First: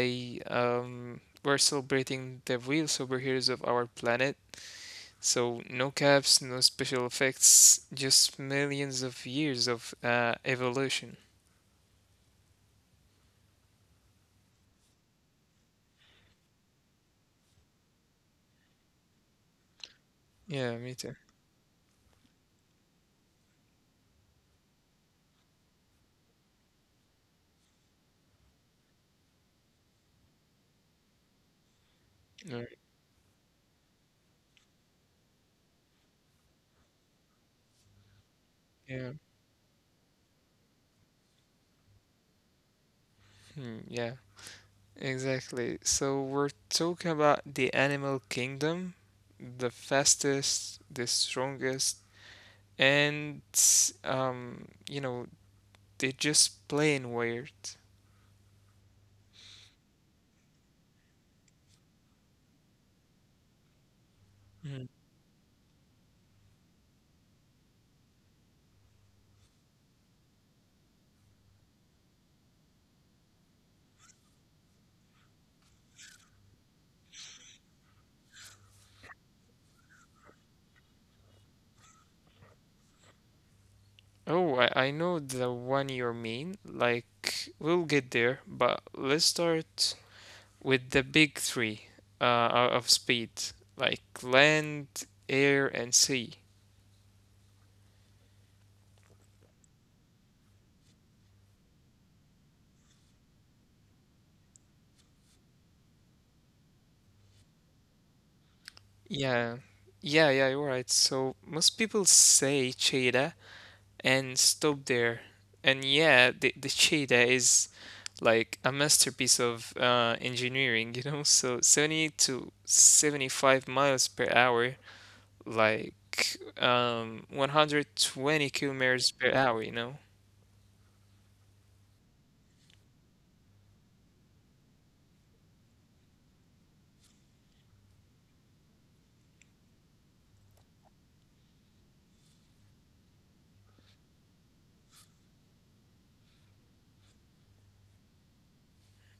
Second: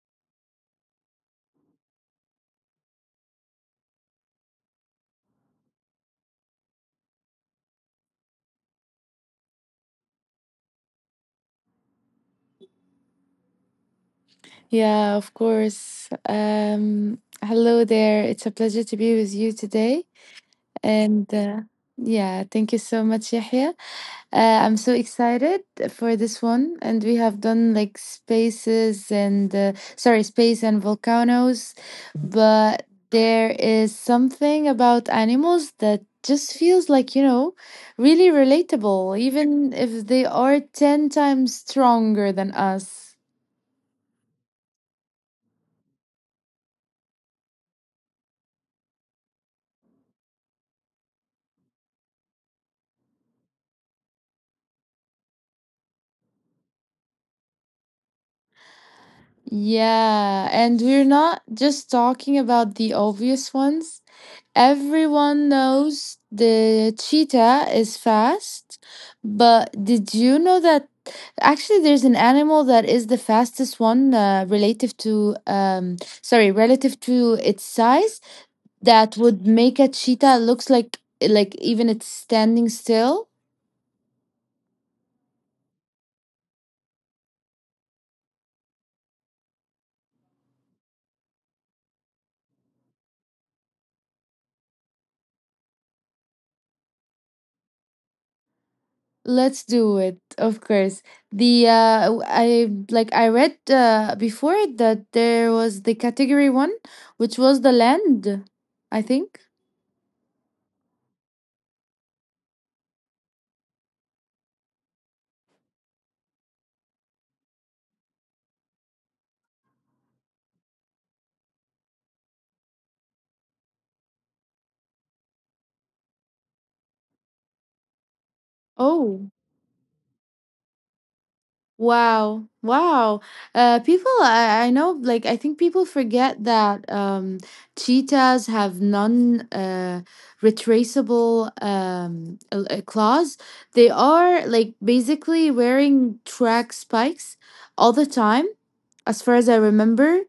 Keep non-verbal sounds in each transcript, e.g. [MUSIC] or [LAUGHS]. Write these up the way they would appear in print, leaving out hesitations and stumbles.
Today, we're celebrating the real superheroes of our planet. So, no caps, no special effects, just millions of years of evolution. Yeah, of course. Hello there. It's a pleasure to be with you today. Yeah, me too. And Yeah, thank you so much, Yahya. I'm so excited for this one. And we have done like spaces and space and volcanoes. But Right. there is something about animals that just feels really relatable, Yeah. even if they are 10 times stronger than us. Hmm, yeah, exactly. So, we're talking about the animal kingdom, the fastest, the strongest, and um, you know, they just plain weird. Yeah, and we're not just talking about the obvious ones. Hmm. Everyone knows the cheetah is fast, but did you know that actually there's an animal that is the fastest one relative to relative to its size that would make a cheetah looks like even it's standing still? Oh, I know the one you mean. Like, we'll get there, but let's start with the big three of speed, like land, air, and sea. Let's do it, of course. The I like I read before that there was the category one, which was the land, I think. Yeah, yeah, yeah, you're right. So, most people say cheetah and stop there. And yeah, the cheetah is like a masterpiece of engineering, [LAUGHS] you know? So, 70 to 75 miles per hour, like Oh, 120 kilometers per hour, you know? wow, wow. People, I know, like I think people forget that cheetahs have non retraceable claws. They are like basically wearing track spikes all the time as far as I remember.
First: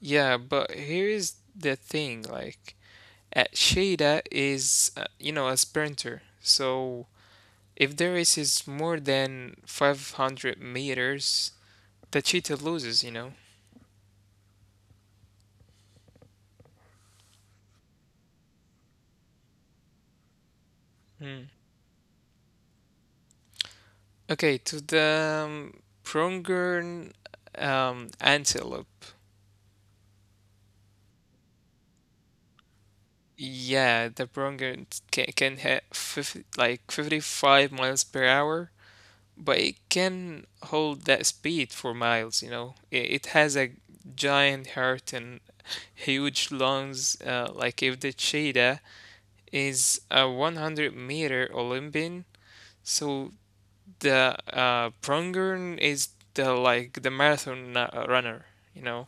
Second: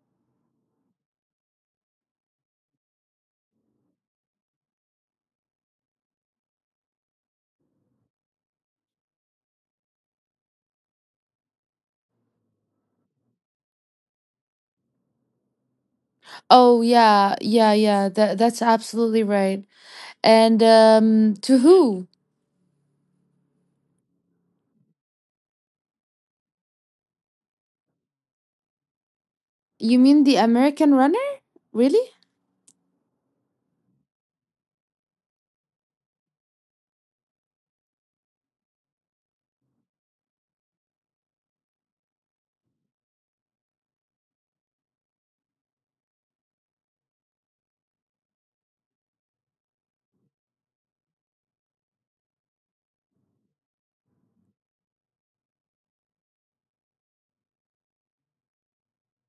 Yeah, but here is the thing, like at Shida is a sprinter. So if the race is more than 500 meters, the cheetah loses, you know? Oh yeah, yeah, yeah. That's absolutely right. And to Hmm. who? Okay, to the prongern antelope. You mean the American runner? Really? Yeah, the prongern can have 50, like 55 miles per hour. But it can hold that speed for miles, you know. It has a giant heart and huge lungs. Like if the cheetah is a 100 meter Olympian, so the prongern is the like the marathon runner, you know.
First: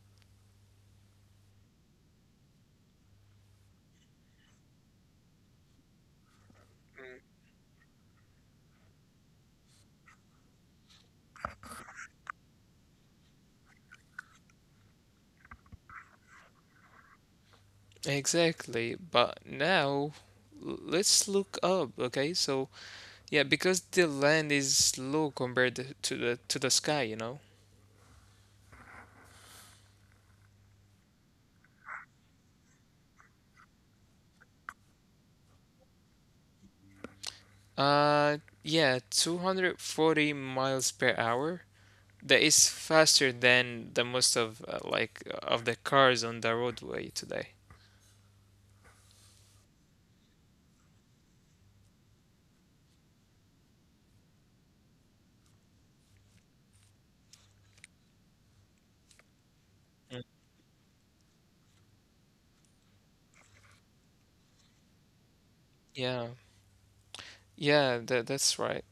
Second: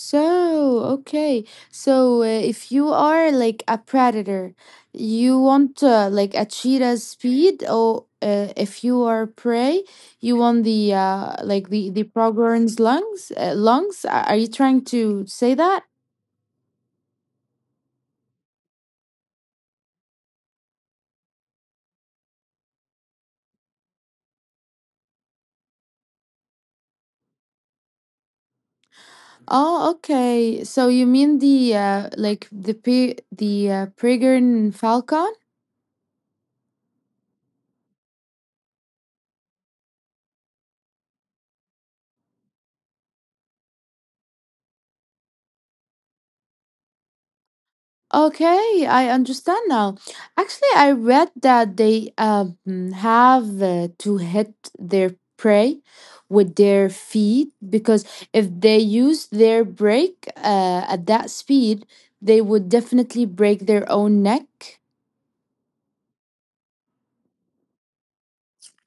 So, okay. So, if you are like a predator, you want like a cheetah's speed, or if you are prey, you want the the pronghorn's lungs. Lungs? Are you trying to say that? Exactly, but now let's look up, okay? So yeah, because the land is low compared to the sky, you know. Oh, okay. So you mean the like the P the Peregrine Falcon? Yeah, 240 miles per hour. That is faster than the most of like of the cars on the roadway today. Okay, I understand now. Actually, I read that they have to hit their prey with their feet because if they use their Mm. brake at that speed, they would definitely break their own neck. Yeah, yeah, that's right.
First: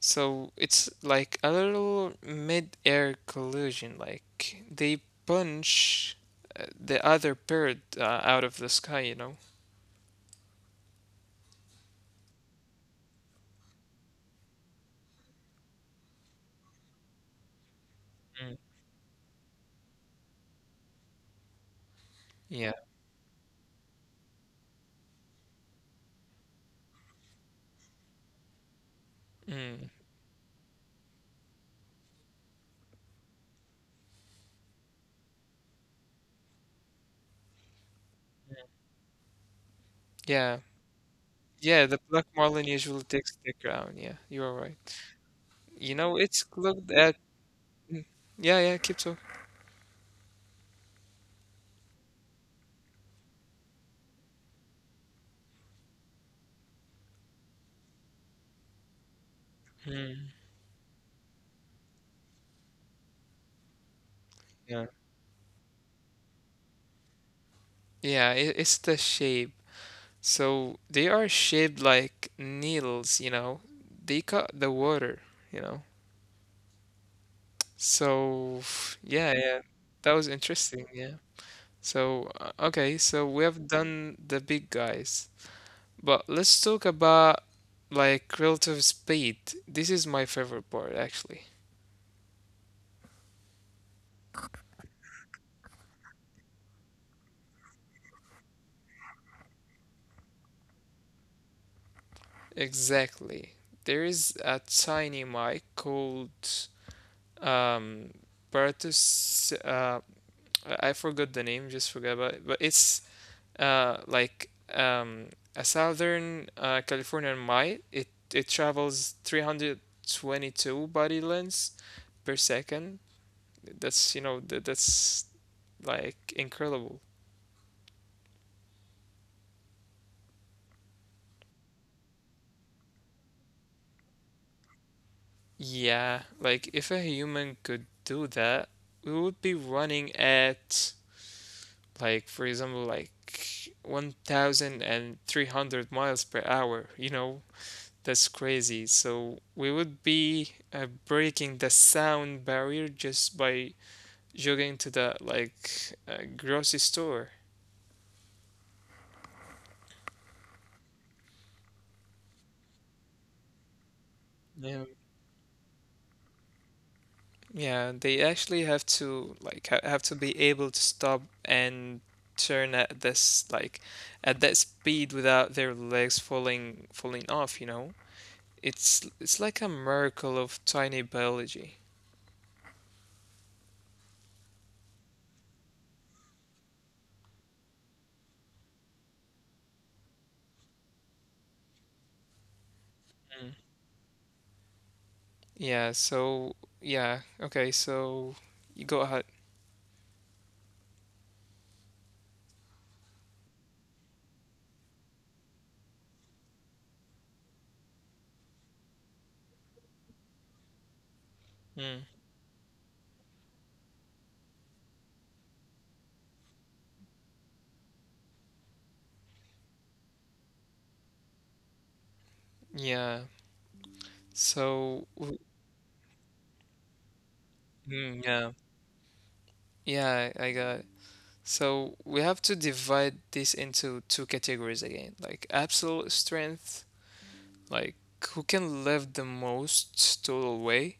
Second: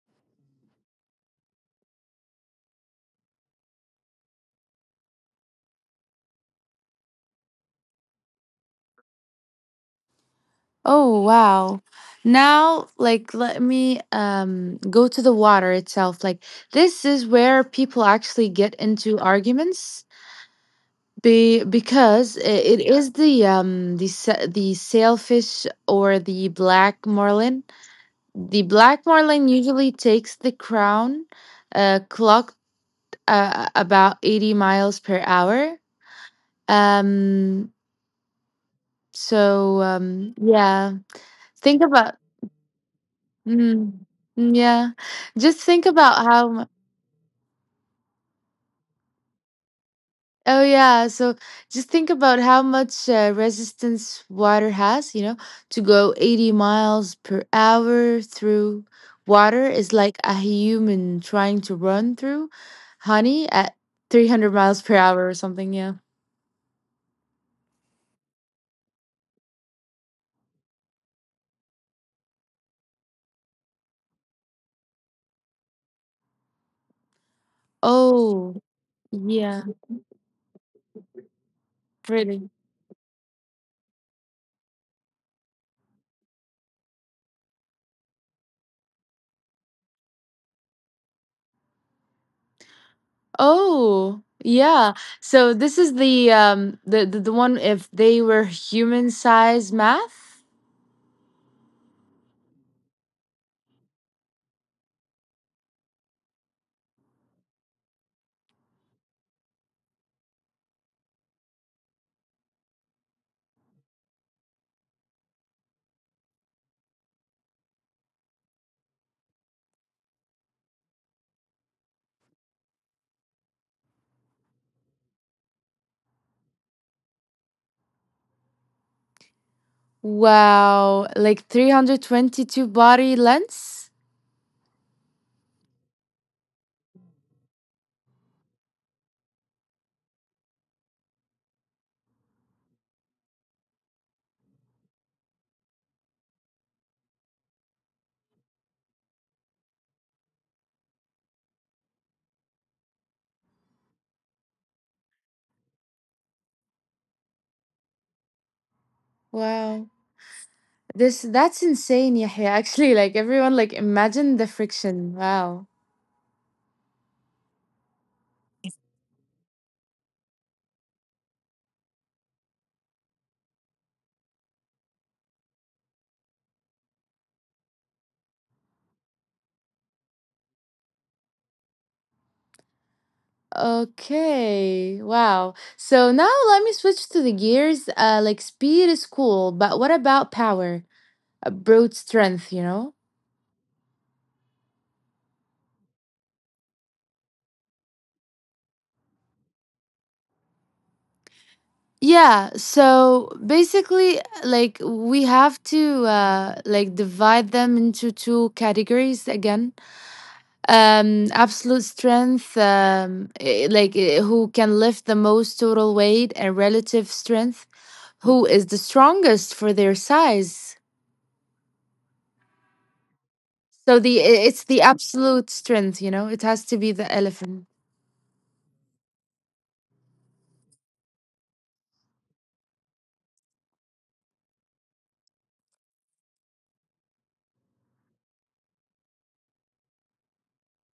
So it's like a little mid-air collision. Like they punch the other bird out of the sky, you know? Oh wow. Now like let me go to the water itself. Like this is where people actually Mm. get into arguments be because I- Yeah. it is the sailfish or the black marlin. The black marlin Mm. usually takes the crown clocked about 80 miles per hour. Um so Yeah. yeah, Yeah, the think black about marlin usually takes the crown. Yeah, you are Mm-hmm. Mm, right. yeah. Just You think know, about it's how, mu- looked at. Mm. Yeah, yeah, Kipto. oh, yeah. So just think about how much resistance water has, you know, to go 80 miles per hour through water is Mm, like a human trying to run through honey at 300 yeah. miles per hour or something. Yeah. Yeah, it's the shape. So they are shaped like needles, you know. They cut the water, you know. So Oh, yeah, yeah, yeah. that was interesting. Yeah. So Pretty. okay, so we have done the big guys, but let's talk about like relative speed. This is my favorite part, actually. Oh, yeah. So this is the one if they were human size math. Exactly. There is a tiny mic called um Paratus, I forgot the name, just forgot about it, but it's like um a southern Californian mite. It travels 322 body lengths per second. That's, that's like incredible. Wow, like 322 body lengths? Yeah, like if a human could do that, we would be running at, like for example, like 1,300 miles per hour, you know. That's crazy. So we would be breaking the sound barrier just by jogging to the grocery store. Wow. This that's insane, Yahya. [LAUGHS] Actually, like everyone like imagine the friction. Yeah. Wow. Yeah, they actually have to like ha have to be able to stop and turn at this like at that speed without their legs falling off, you know? It's like a miracle of tiny biology. Okay. Wow. So now let me switch to the gears. Like speed is cool, but what about power? Brute strength, you know? Mm. Yeah, so yeah, okay, so you go ahead. Yeah, so basically like we have to divide them into two categories again. Absolute Mm. strength who can lift the most total weight and relative strength who is the strongest for their size Yeah. so it's the So, absolute strength you know it has to be the elephant Mm, yeah. Yeah, I got it. So we have to divide this into two categories again, like absolute strength, like who can lift the most total way,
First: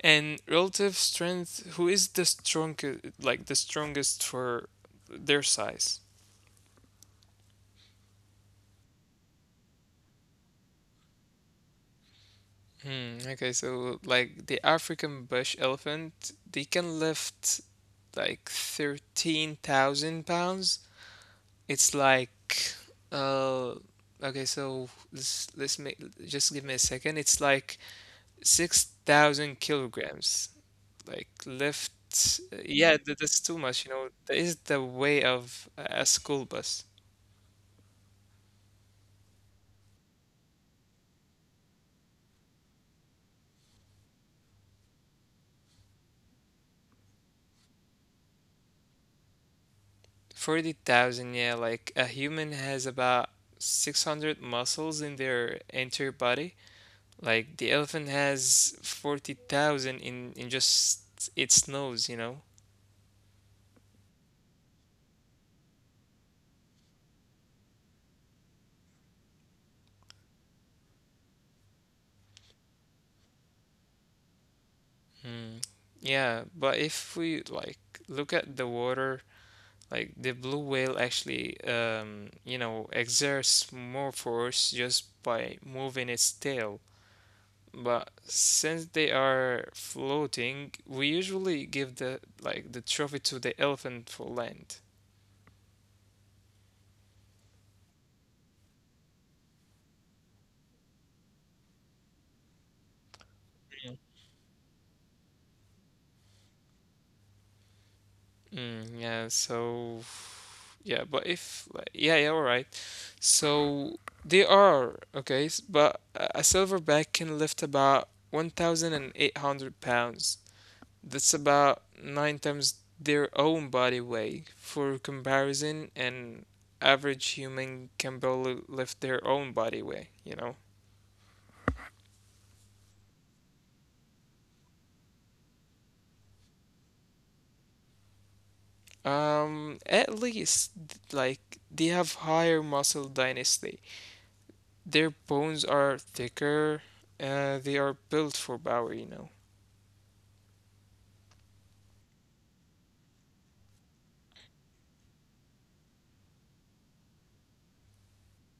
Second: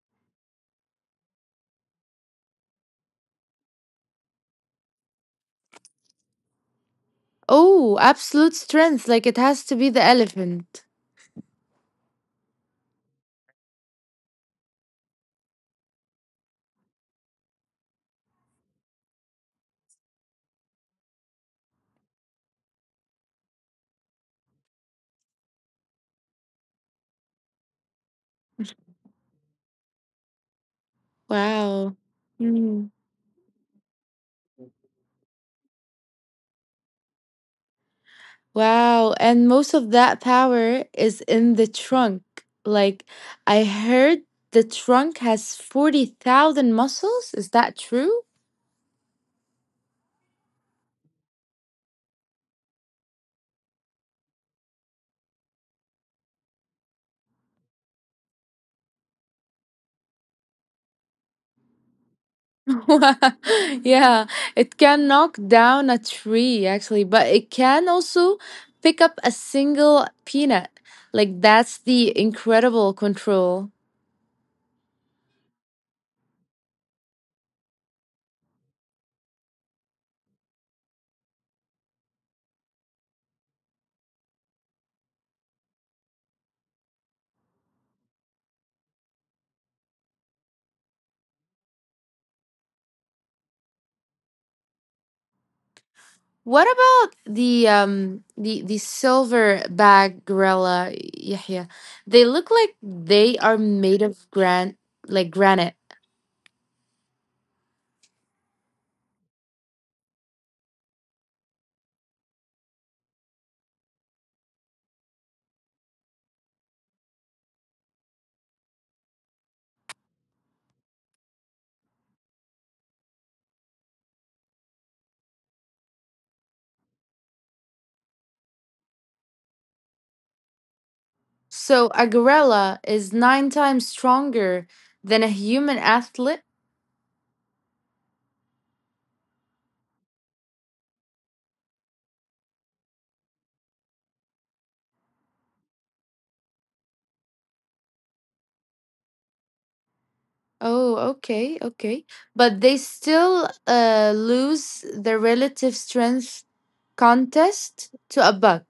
and relative strength, who is the strongest, like the strongest for their size. oh absolute strength like it has to be the elephant Hmm, okay, so like the African bush elephant, they can lift like 13,000 pounds. It's like. Uh, okay, so let's make, just give me a second. It's like 6,000 kilograms. Like lift, wow. Mm. yeah, that's too much. You know, that is the weight of a school bus. Wow, and most of that power is in the trunk like I heard the trunk has 40,000 muscles, is that true? 40,000, yeah. Like a human has about 600 muscles in their entire body. Like the elephant has 40,000 in just its nose. You know. [LAUGHS] Yeah, it can knock down a tree actually, but it can also pick up a single peanut. Like that's the incredible control. Hmm. Yeah, but if we like look at the water. Like the blue whale actually, exerts more force just by moving its tail. But since they are floating, we usually give the trophy to the elephant for land. What about the silver bag gorilla, Yahya? They look like they are made of granite. Mm, yeah, so yeah, but if like, yeah, yeah, all right. So they are okay, but a silverback can lift about 1,800 pounds. That's about nine times their own body weight. For comparison, an average human can barely lift their own body weight, you know? So a gorilla is nine times stronger than a human athlete. At least, like, they have higher muscle density. Their bones are thicker, they are built for power, you know? Oh, okay, okay. But they still lose the relative strength contest to a buck.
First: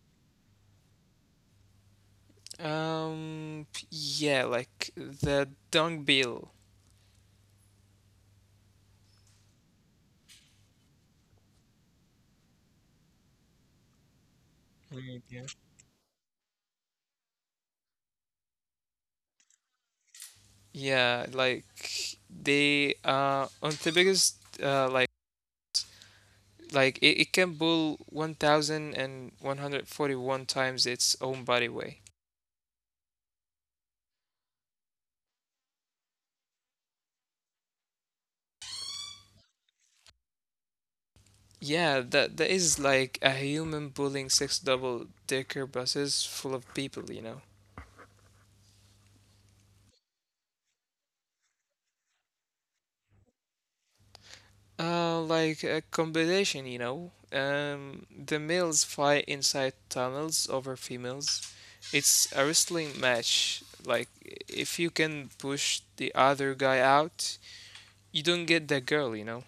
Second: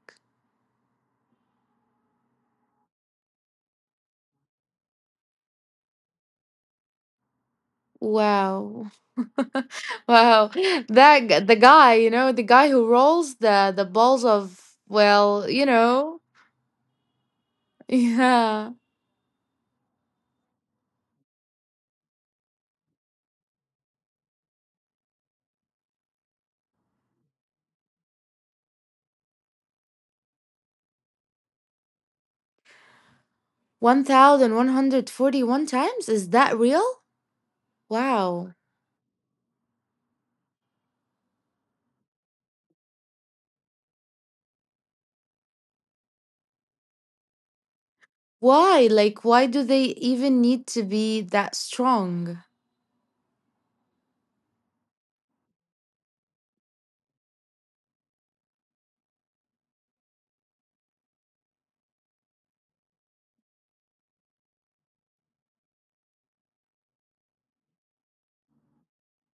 Yeah, like the dung beetle. Wow. [LAUGHS] Wow. The guy, you know, the guy who rolls the balls of Mm, yeah. well, you know. [LAUGHS] Yeah. Yeah, like they on the biggest like. Like it can pull 1,141 times its own body weight. 1,141 times? Is that real? Wow. Yeah, that is like a human pulling six double-decker buses full of people, you know. Why? Like why do they even need to be that strong? Like a competition, you know. The males fight inside tunnels over females. It's a wrestling match. Like if you can push the other guy out, you don't get the girl, you know.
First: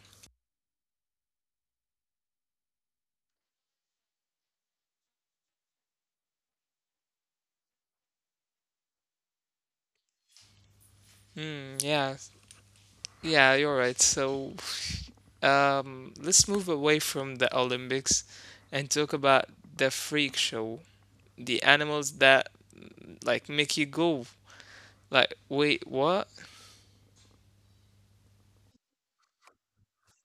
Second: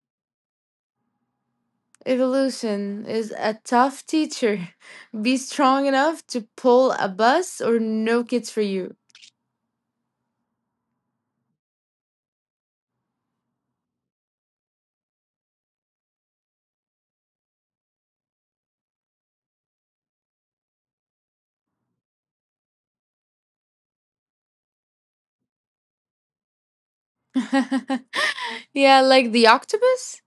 Evolution is a tough teacher. [LAUGHS] Be strong enough to pull a bus or no kids for you. Hmm. Yeah, yeah, you're right. So let's move away from the Olympics and talk about the freak show, the animals that like make you go like, wait, what? [LAUGHS] Yeah, like the octopus?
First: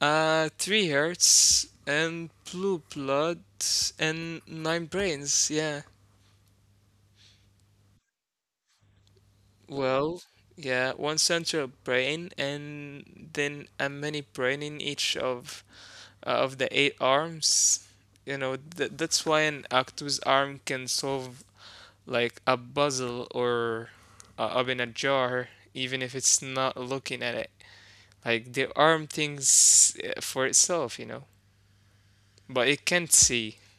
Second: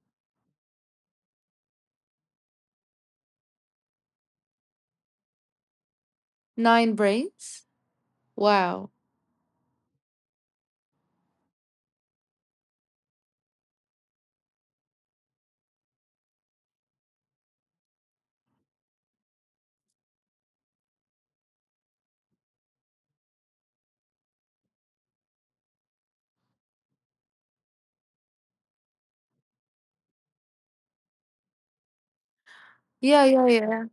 Three hearts and blue blood and nine brains. Yeah. Nine brains? Wow. Well, yeah, one central brain and then a mini brain in each of the eight arms. You know, th that's why an octopus arm can solve like a puzzle or up in a jar, even if it's not looking at it. Like the arm thinks for itself, you know, but it Yeah, can't yeah, see. yeah.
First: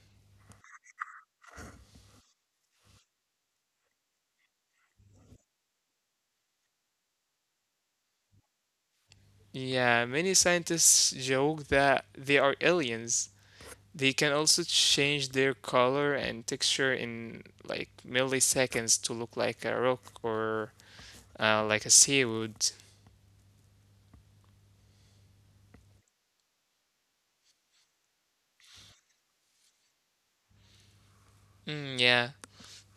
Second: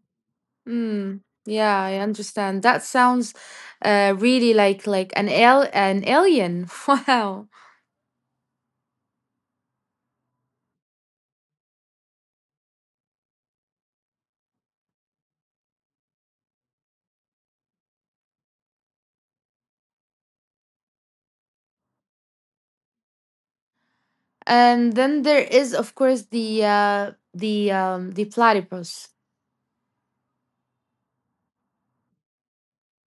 Mm. Yeah, I understand. That sounds really like an al- an alien. [LAUGHS] Wow. Yeah, many scientists joke that they are aliens. They can also change their color and texture in like milliseconds to look like a rock or like a seaweed. And then there is of course the platypus. Mm, yeah,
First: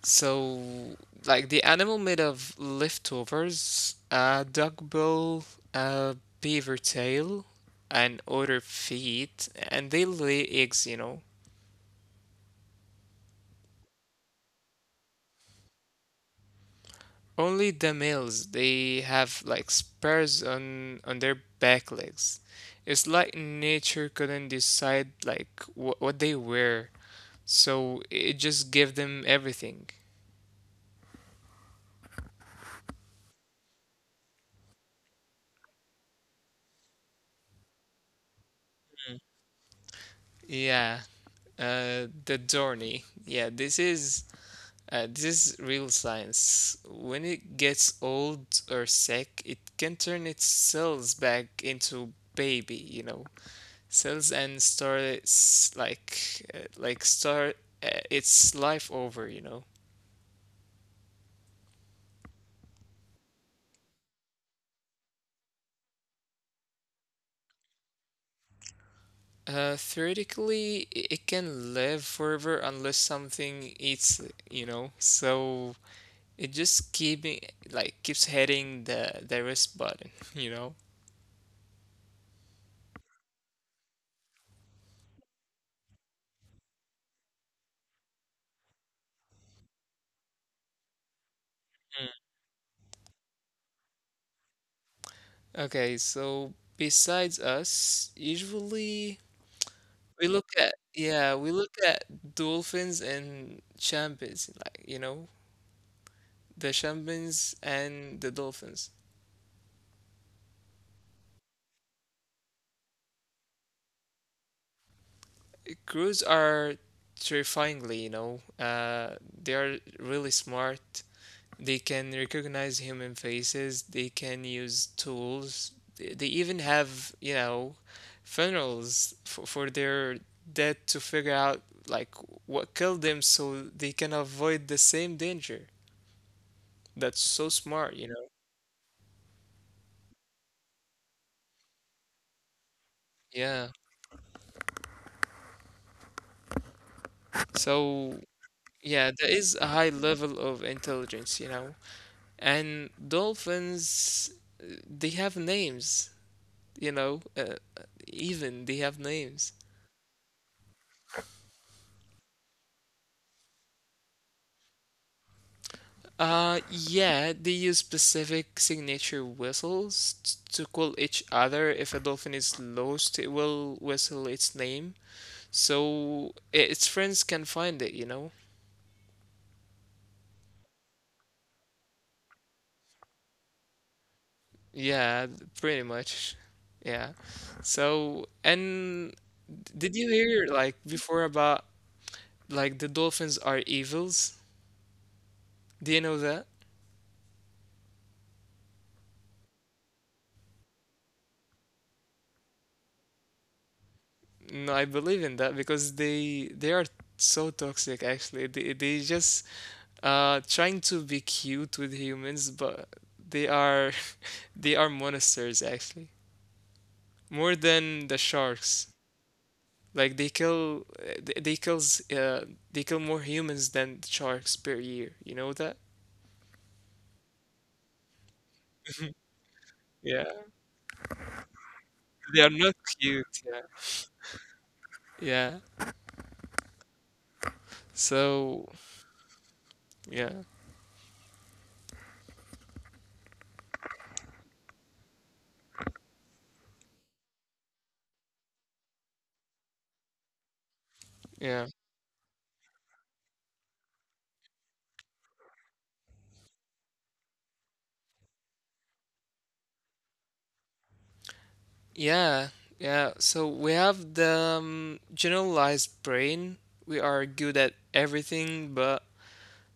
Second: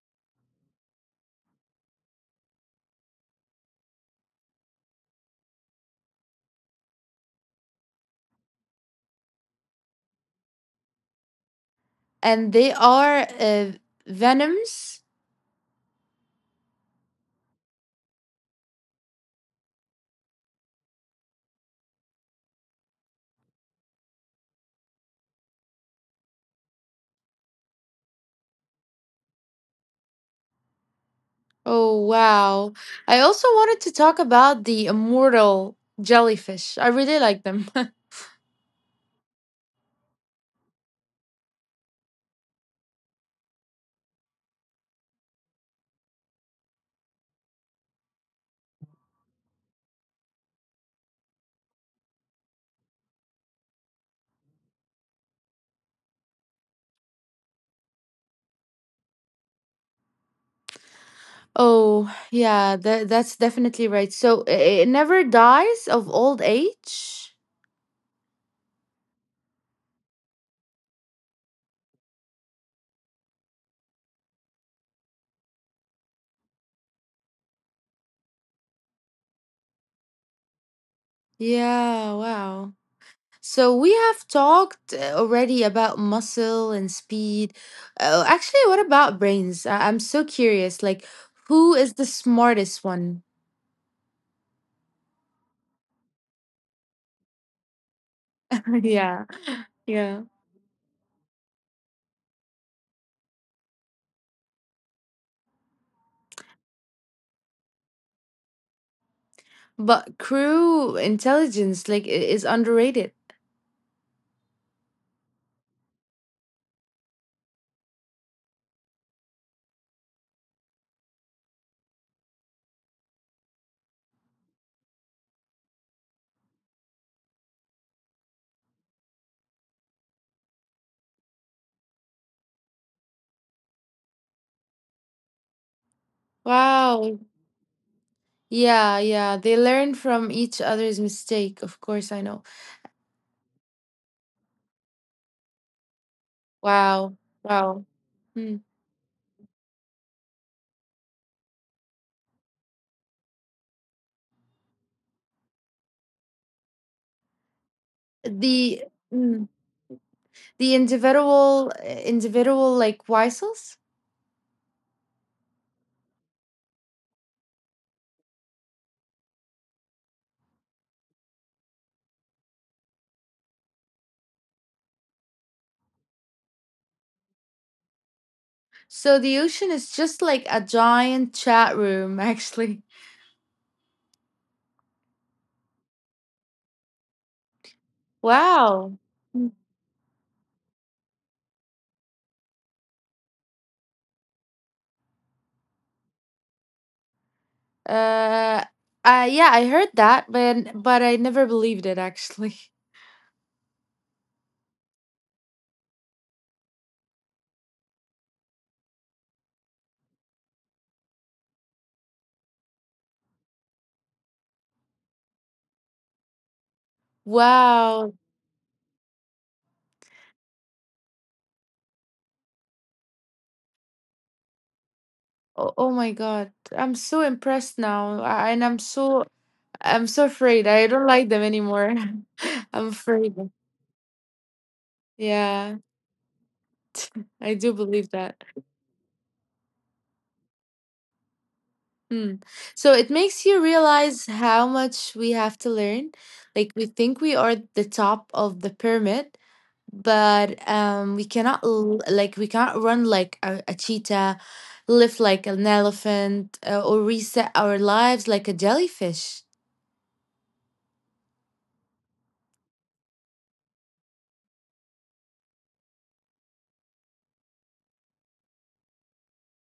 so, like the animal made of leftovers, a dog bill, a beaver tail, and other feet, and they lay eggs, you know. And they are venoms. Only the males, they have like spurs on their back legs. It's like nature couldn't decide like what they wear, so it just gave them everything. Oh, wow. I also wanted to talk about the immortal jellyfish. I really like them. [LAUGHS] Yeah, the Dorney. Yeah, this is. This is real science. When it gets old or sick, it can turn its cells back into baby, you know, cells and start its like start its life over, you know. Oh, yeah, that's definitely right. So it never dies of old age? Theoretically, it can live forever unless something eats it, you know. So it just keeps hitting the rest button, [LAUGHS] you know. Yeah, wow. So we have talked already about muscle and speed. Oh, actually, what about brains? I'm so curious. Like, who Mm. is the smartest one? Okay, so besides us, [LAUGHS] usually, Yeah, we look yeah. at, yeah, we look at dolphins and champions, like, the champions and the dolphins. But crew intelligence, is underrated. Crows are terrifyingly, they are really smart. They can recognize human faces. They can use tools. They even have, funerals for their dead to figure out like what killed them so they can avoid the same danger. That's so Wow. smart, you know. Yeah, yeah. They learn from each other's mistake. Of course, I know. Yeah. Wow. Wow. So, Hmm. yeah, there is a high level of intelligence, you know. And dolphins, they have names, you know, even they have The names. mm, the individual like whistles. Yeah, they use specific signature whistles to call each other. If a dolphin is lost, it will whistle its name, so its friends can find it, you know. So the ocean is just like a giant chat room, [LAUGHS] actually. Yeah, pretty much. Yeah. So, and Wow. Mm. did you hear like before about like the dolphins are evils? Do you know that? Uh, yeah, I heard that, but I never believed it actually. [LAUGHS] No, I believe in that because they are so toxic actually. They just trying to be cute with humans, but they are [LAUGHS] they are monsters actually. More than the Wow. sharks. Like they kill they kills they kill more humans than sharks per year. You know that? Oh, oh my God. I'm so impressed now, and Yeah, I'm so afraid. I don't like them anymore. they are not [LAUGHS] I'm cute. afraid. Yeah, yeah. Yeah, I do believe that. So yeah, Hmm. So it makes you realize how much we have to learn. Like we think we are the top of the pyramid, but we yeah, cannot l- like we can't run like a cheetah, lift like an elephant, or reset our lives like a jellyfish. yeah, yeah. So we have the generalized brain. We are good at everything, but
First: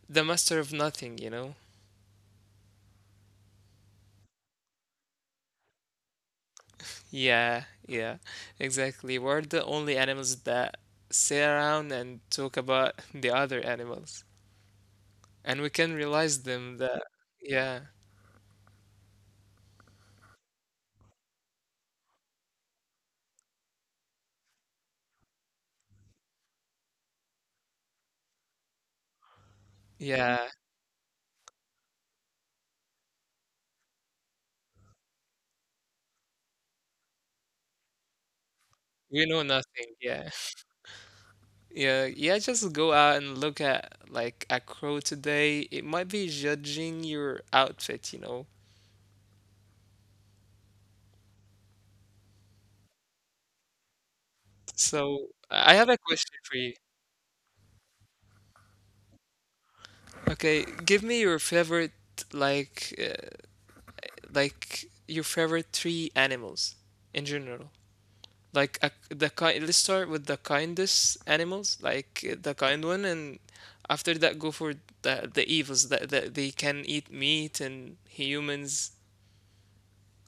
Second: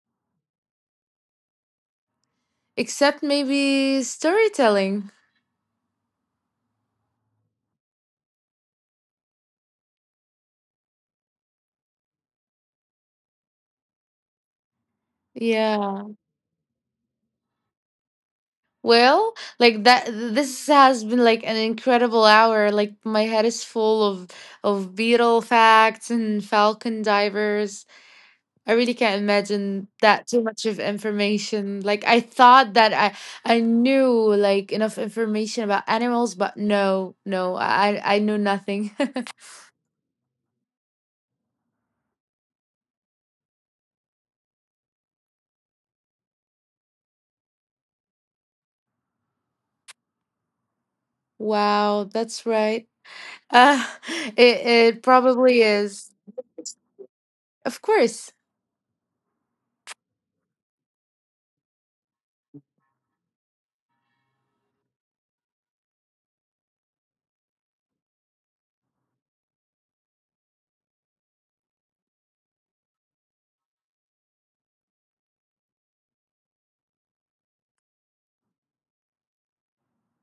the master of nothing. You know. Except maybe storytelling. Yeah, yeah, exactly. We're the only animals that sit around and talk about [LAUGHS] the other animals, and we can Yeah. realize them that. Yeah, Well, like that this has been like an incredible hour. Like my head is full of beetle facts and falcon divers. I really can't imagine that too yeah. much of information. Like I thought that I knew like enough information about animals, but no, no, I knew nothing. We know [LAUGHS] nothing. Yeah. Yeah, yeah, just go out and look at like a crow today. It might be judging your outfit, you know. Wow, that's right. Uh [LAUGHS] it it So probably I have a is. question for you. Of course. Okay, give me your favorite, like uh, your favorite three animals in general. Like the kind. Let's start with the kindest animals, like the kind one, and after that go for the evils that they can eat meat and humans.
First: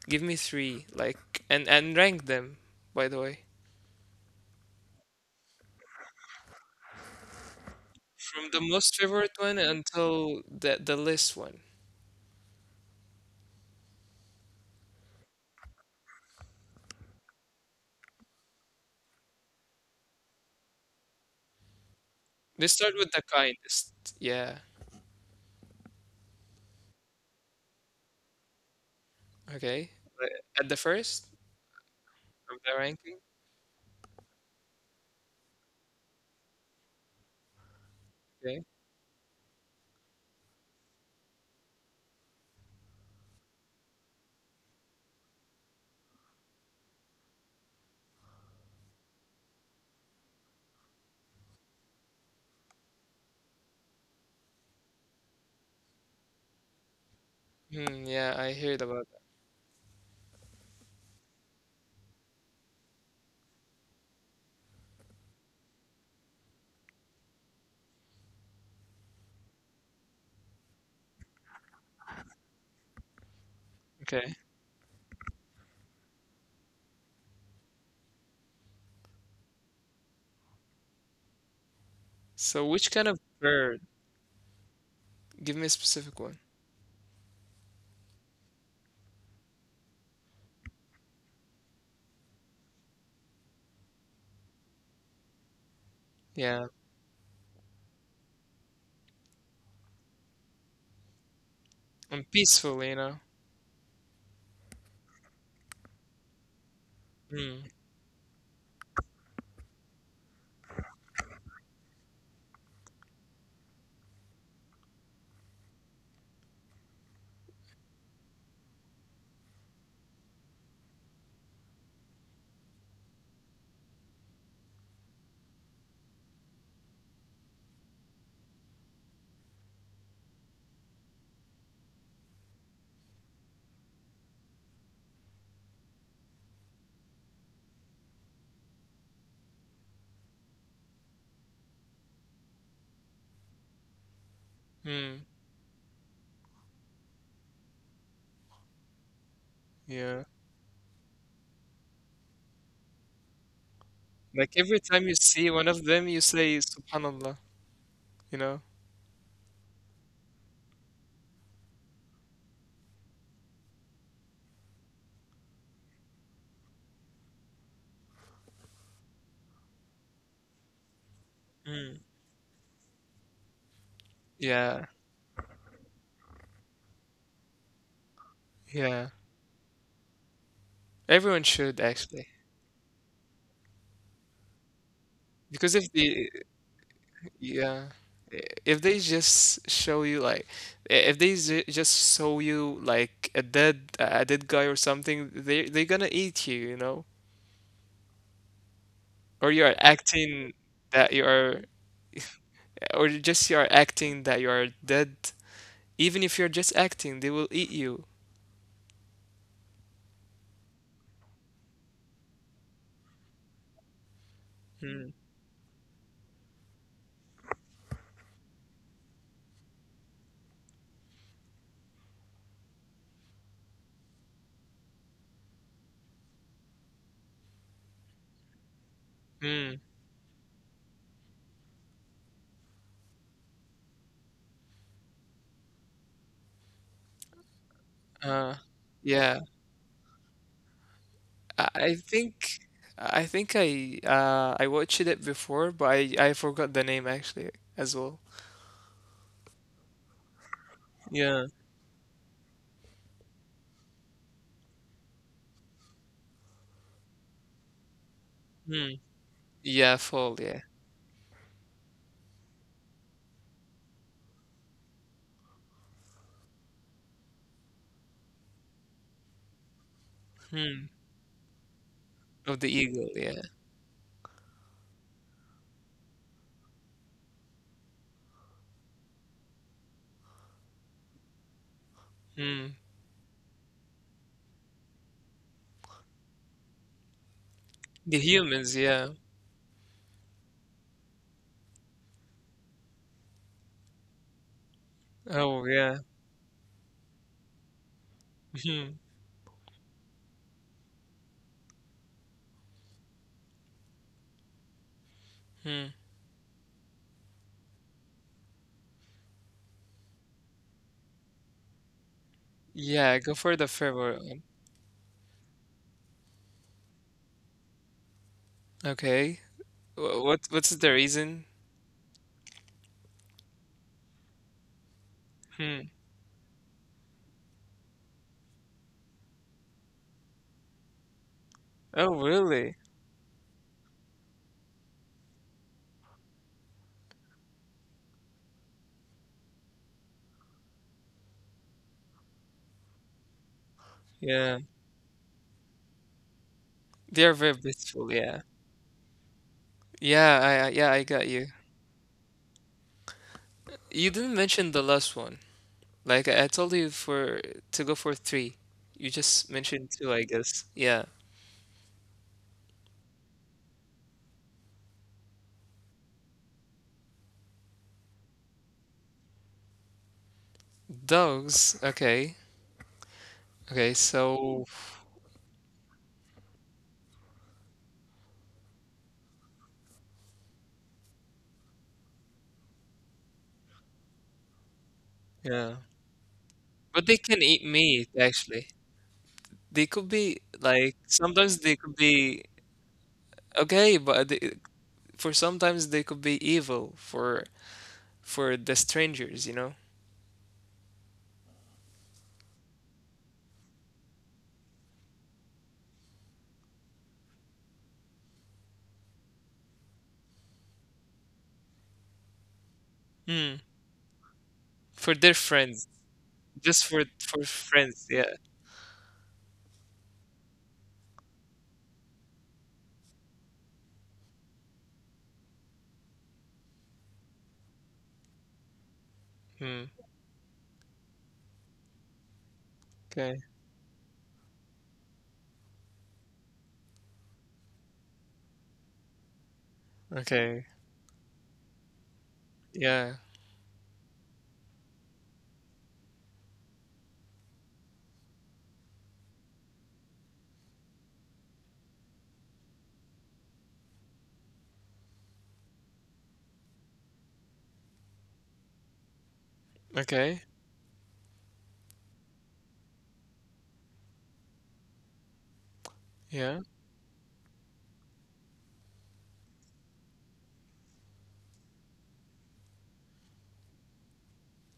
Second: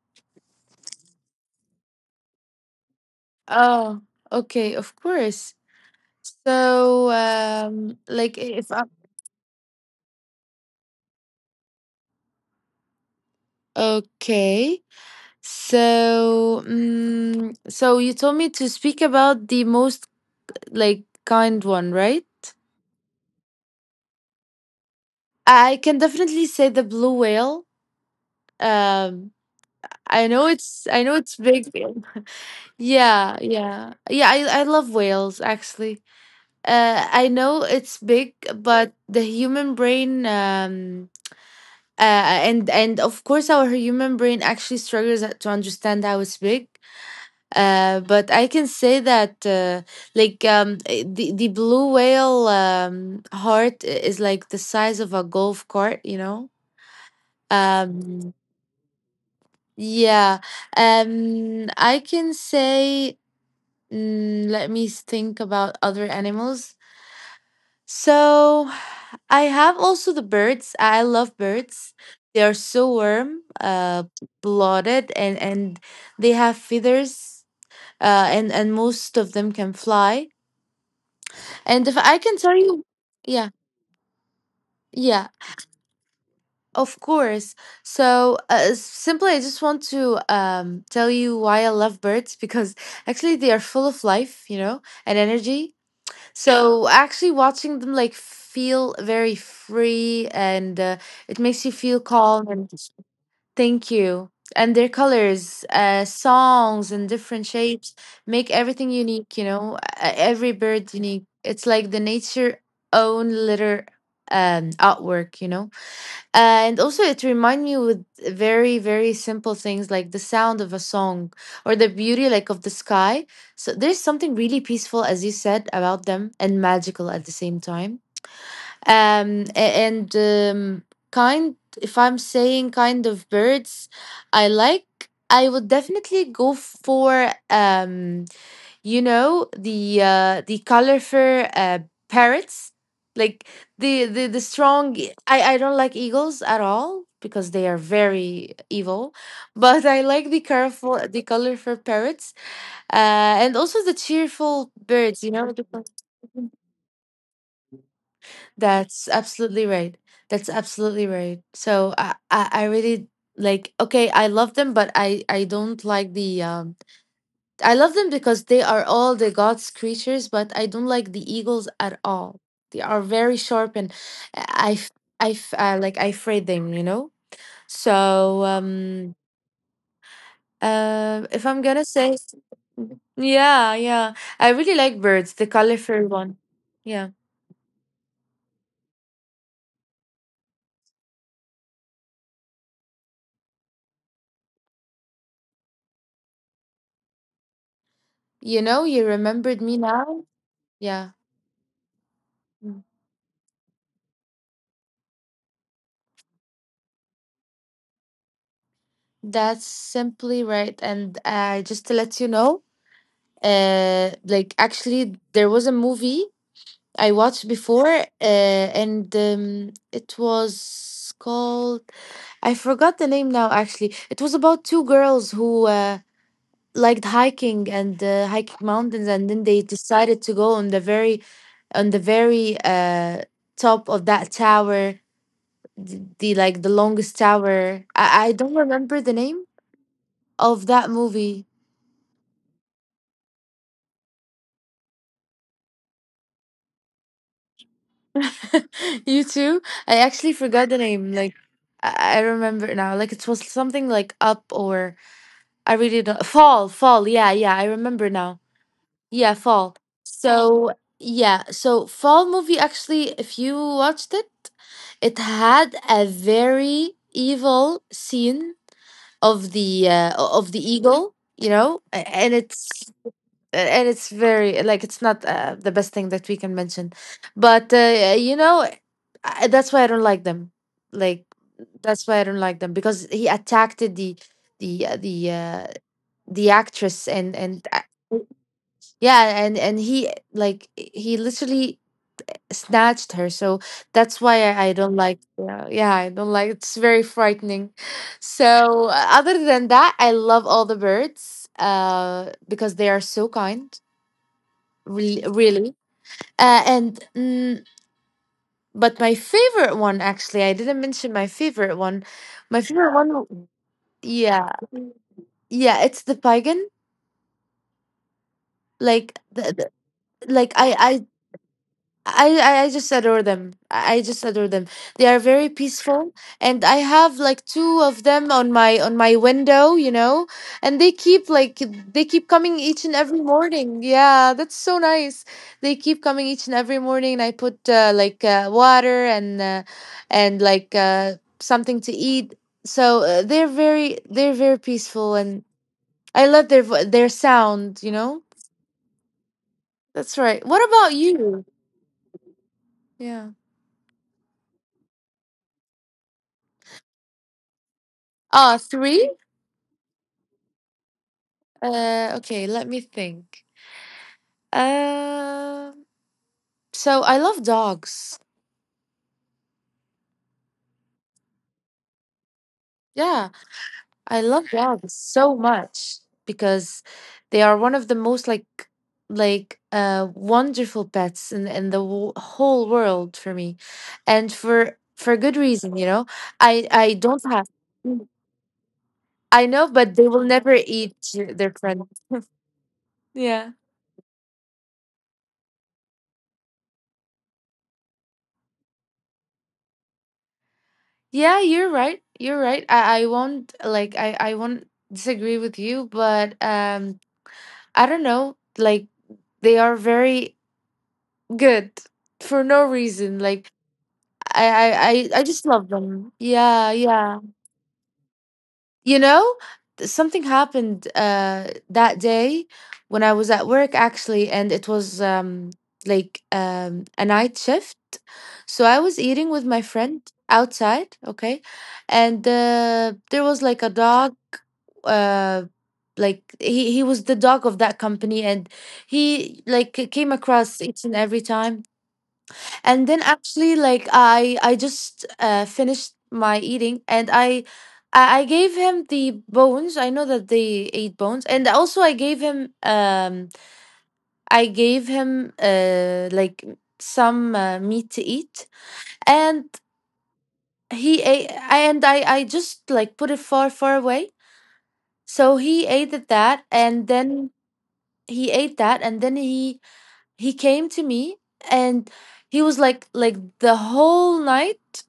Give me three, like, and rank them, by the way, Oh, okay, of course. So, like from the if I most favorite one until the least one. okay. So, mm, so you told me to speak about the most like kind one, right? Let's start with the kindest. Yeah. I can definitely say the blue whale. Um, Okay. Like, at the I know first it's big. of the [LAUGHS] ranking. Yeah, yeah, yeah. I love whales actually. I know it's big, Okay. but the human brain and of course our human brain actually struggles to understand how it's big but I can say that the blue whale heart is like the size of a golf cart, you know. Hmm, yeah, Um, I heard about yeah I can say mm, Let me think about other animals. So I have also the birds. I love birds. They are so warm, that. Okay. blooded, and they have feathers. And most of them can fly. And if I can tell So you, which kind of yeah, bird? yeah, Give me a specific one. of course. So simply, I just want to tell you why I love birds because actually they are full of life, you know, and energy. Yeah. So actually watching them like feel very free and it makes you feel And calm and peaceful, you know. thank you. And their colors, songs and different Hmm. shapes make everything unique, you know, every bird unique. It's like the nature own litter artwork, you know. And also, it reminds me with very, very simple things like the sound of a song or the beauty, like of the sky. So there's something really peaceful, as you said, about them and magical at the same time a- and kind. If I'm saying kind of birds I like, I would definitely go for you know the colorful parrots like the strong Hmm. I don't like eagles at all because they are very evil, but I Yeah. like the colorful parrots and also the Like cheerful every time you birds, you see know. one The of them, you say, Subhanallah, you know? that's absolutely right. That's absolutely right. So I really okay, I love them, but I don't like the I love them because they are all the God's creatures, but I don't like the eagles Mm. at all. They are very sharp and I Yeah. f- I f- like I afraid them, you know? So Yeah. Everyone if I'm should gonna say actually. yeah, yeah. I really like birds, the Because if colorful the, one. Yeah. yeah, if they just show you like, if they just show you like a dead guy or something, they're gonna eat you, you know? You know, you Or you remembered are me now? acting that Yeah. you are, [LAUGHS] or you are acting that you are dead. Even if you're just acting, they will eat you. That's simply right. And just to let you know, like Mm. actually, there was a movie I watched before, and it was called, I forgot the name now actually. It was about two girls who liked hiking and hiking mountains, and then they Mm. decided to go on on the very top of that tower, the longest tower. I Uh, don't remember the yeah. name of that movie. I I think I think, I watched it before, but I forgot the name actually as well. [LAUGHS] You too? I actually forgot the name. Like Yeah. I remember now. Like it was something like up or I really don't fall. Yeah, yeah, I remember now. Yeah, fall. Yeah, fall, yeah. So yeah, so fall movie actually if you watched it, it had a very evil scene of the of the Hmm. eagle, and Of the it's eagle, yeah. and it's very like it's not the best thing that we can mention but that's why I don't like them, like that's why I don't like Hmm. them because he attacked the the actress and The humans, yeah. yeah and he like he literally snatched her, so I don't like, Oh, yeah, yeah. I don't like, it's very frightening. So Hmm. Other than that I love all the birds because they are so kind. Really. Hmm. uh, and mm, but my favorite one, actually I didn't mention my favorite one. my favorite one Yeah, go w- for the favorite one. yeah, yeah, it's the pagan, like Okay. the Wh- What like what's the I reason? I just adore them. I just adore them. They are very Hmm. peaceful, and I have like two of them on my window, you know, and they Oh, keep coming really? each and every morning. Yeah, that's so nice. They keep coming each and every morning, and I put water and something to eat. So they're very Yeah. peaceful, and I love their They are very sound. You know, beautiful, yeah. that's right. Yeah, What about yeah, I got you? you. Yeah. You didn't mention the last one. Like I told you for to go for Ah, three. three? You just mentioned two, I guess. Yeah. Okay, let me think. Um, so I love dogs. Dogs, okay. Yeah, Okay, I love so dogs so much because they are one of the most wonderful pets in whole world for me, and for good reason. You yeah. know, I don't But they have. can eat Mm, meat, actually. I know, but They they could will never be, eat like, your- their sometimes friend. they could be Yeah. okay, but for sometimes they could be evil for the strangers, you know? Yeah, you're right. You're right. I won't like, I won't disagree with you, but um, I don't know, like they are very good for no reason. Mm, I I I for just their love friends, them. Yeah, just for yeah. for friends, yeah. You know, something happened that day when I was at work actually, and it was a night shift. So I was eating with my friend Mm, outside, okay? And there was okay, like a dog, uh he was the dog of that company, and he like came across okay, each and every time, and then yeah, actually like I just finished my eating, and I gave him the bones, I know that they ate bones, and also I gave him, um, I gave him like some meat to eat, and okay, he ate, and I just like put it far far away, so he ate at that, yeah. and then he ate that, and then he came to me, and he was the whole night,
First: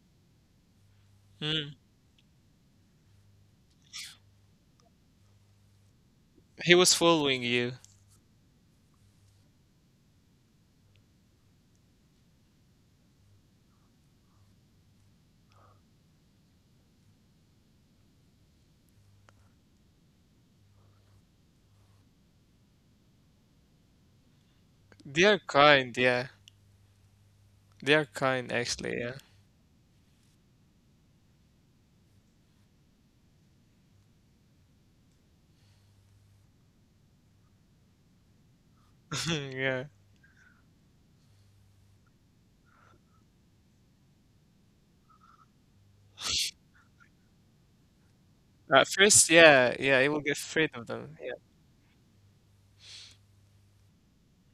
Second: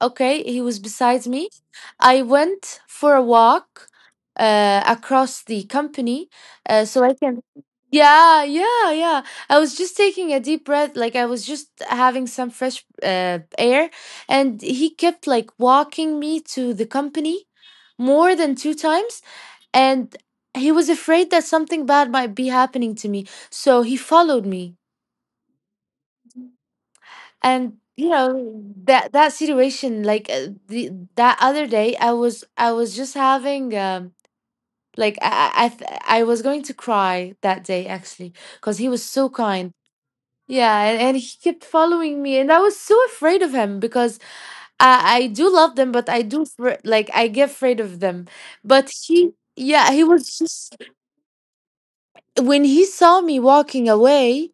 okay, he was beside me. Mm. I went for a walk across the company He was so I can. following you. Yeah, yeah, yeah. I was just taking a deep breath, like I was just having some fresh air, and he kept like walking me to the company more than two times, and he was afraid that something bad might be happening to me, so he followed me, They are kind, yeah. and They are you kind, know actually, that yeah. that situation, like the that other day I was just having, um, like I was going to cry that day actually because he was so [LAUGHS] kind. Yeah. Yeah and he kept following me, and I was so afraid of him, because I do love them, but like I get afraid of them, At but he, first, yeah, yeah, he yeah, he will was get afraid just, of them. Yeah, when he saw me walking away,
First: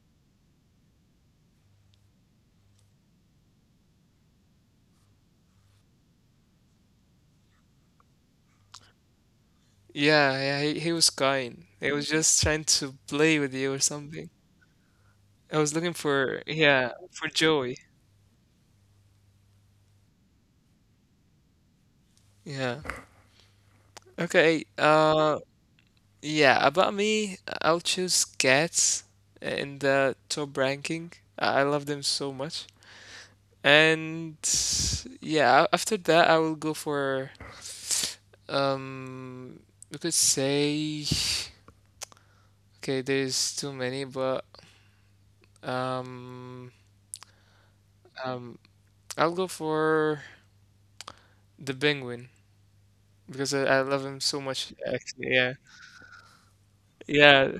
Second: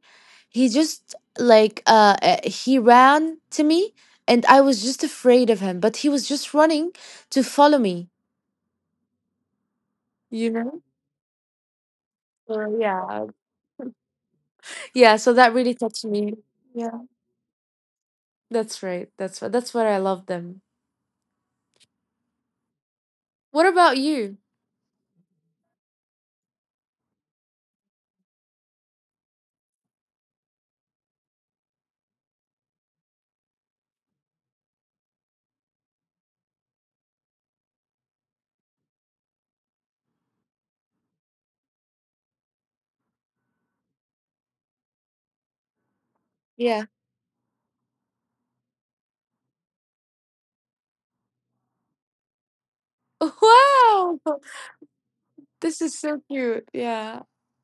he just like he ran to me, and I was just afraid of him, but he was just running to follow me, yeah, you yeah. He, know, he was kind. He was just trying so to yeah play with you or something. yeah, so I that was really looking touched me. for, yeah, Yeah, for Joey. that's right, that's what I love them. Yeah. What about you? Okay. Yeah, about me, I'll choose cats in the top ranking. I love them so much. And yeah, after that I will go for um you could say, okay, there's too many, but um Yeah. um I'll go for the penguin [LAUGHS] because I love wow, him so much actually. Yeah. this is so cute. Yeah. Yeah,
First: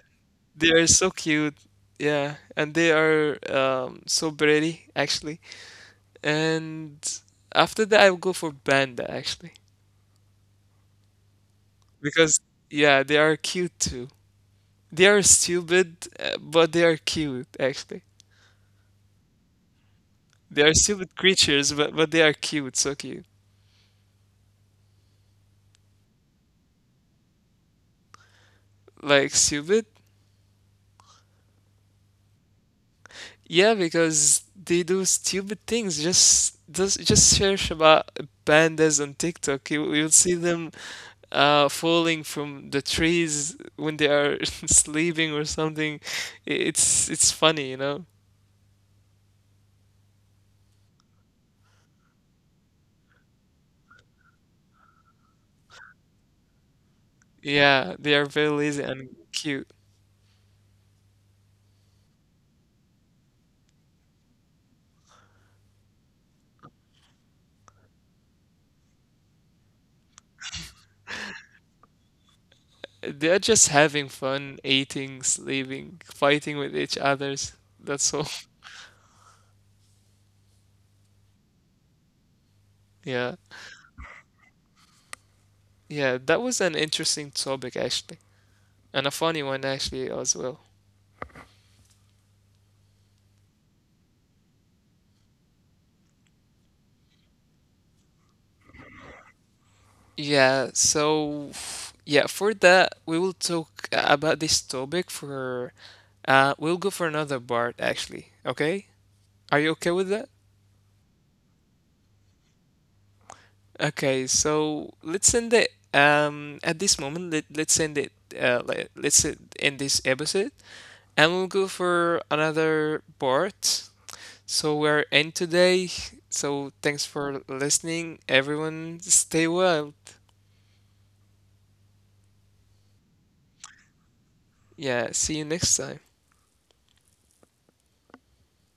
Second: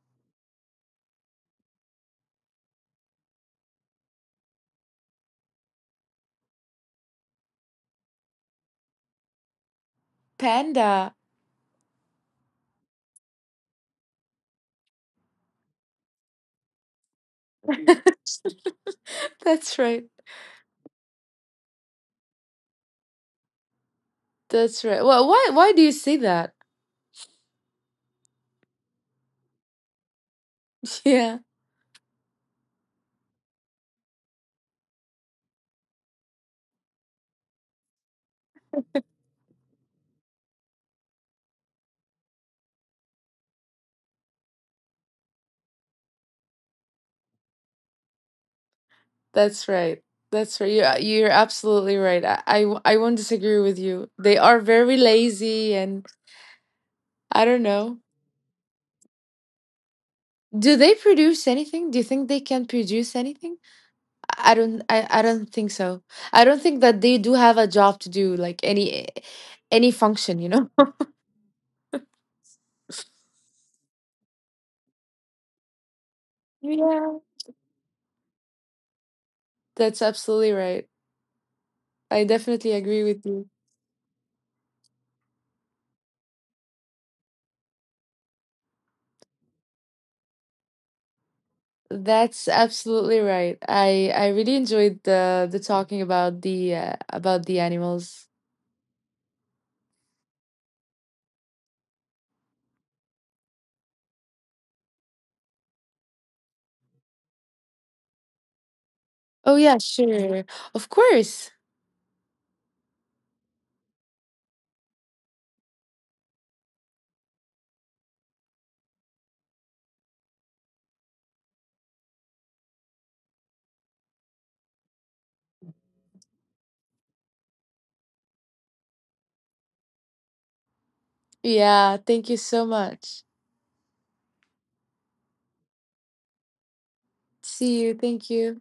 they are so cute. Yeah, and they are so pretty actually. And after that, I will go for panda actually Panda. because yeah, they are cute too. They are stupid, but they are cute [LAUGHS] actually. that's right. They are stupid creatures, but they are cute, so cute. That's right. Well, why do you say that? Like stupid? [LAUGHS] yeah. Yeah, because they do stupid things. Just search about pandas on TikTok. You'll see them falling from the trees when they are [LAUGHS] sleeping or something. It's funny, you know? That's right. That's right. You're absolutely right. I won't disagree with you. They are very lazy, and I don't Yeah, know. they are very lazy and cute. Do they produce anything? Do you think they can produce anything? I don't think so. I don't think that they do have a job to do, like any function, you know? [LAUGHS] They are just having fun, eating, sleeping, fighting with each Yeah. others. That's all. [LAUGHS] That's absolutely right. I definitely agree Yeah. with you. Yeah, that was an interesting topic actually, and a funny one actually as well. That's absolutely right. I really enjoyed the talking about the animals. Yeah, so yeah, for that we will talk about this topic for we'll go for another part actually, okay? Are you Oh, okay yeah, with that? sure. Of course. Okay, so let's end it. At this moment, let's end it. Let's end this episode, and we'll go for another part. So we're end today. So thanks for listening, everyone. Stay wild. Yeah, thank you so much. Yeah, see you next time. See you. Thank you.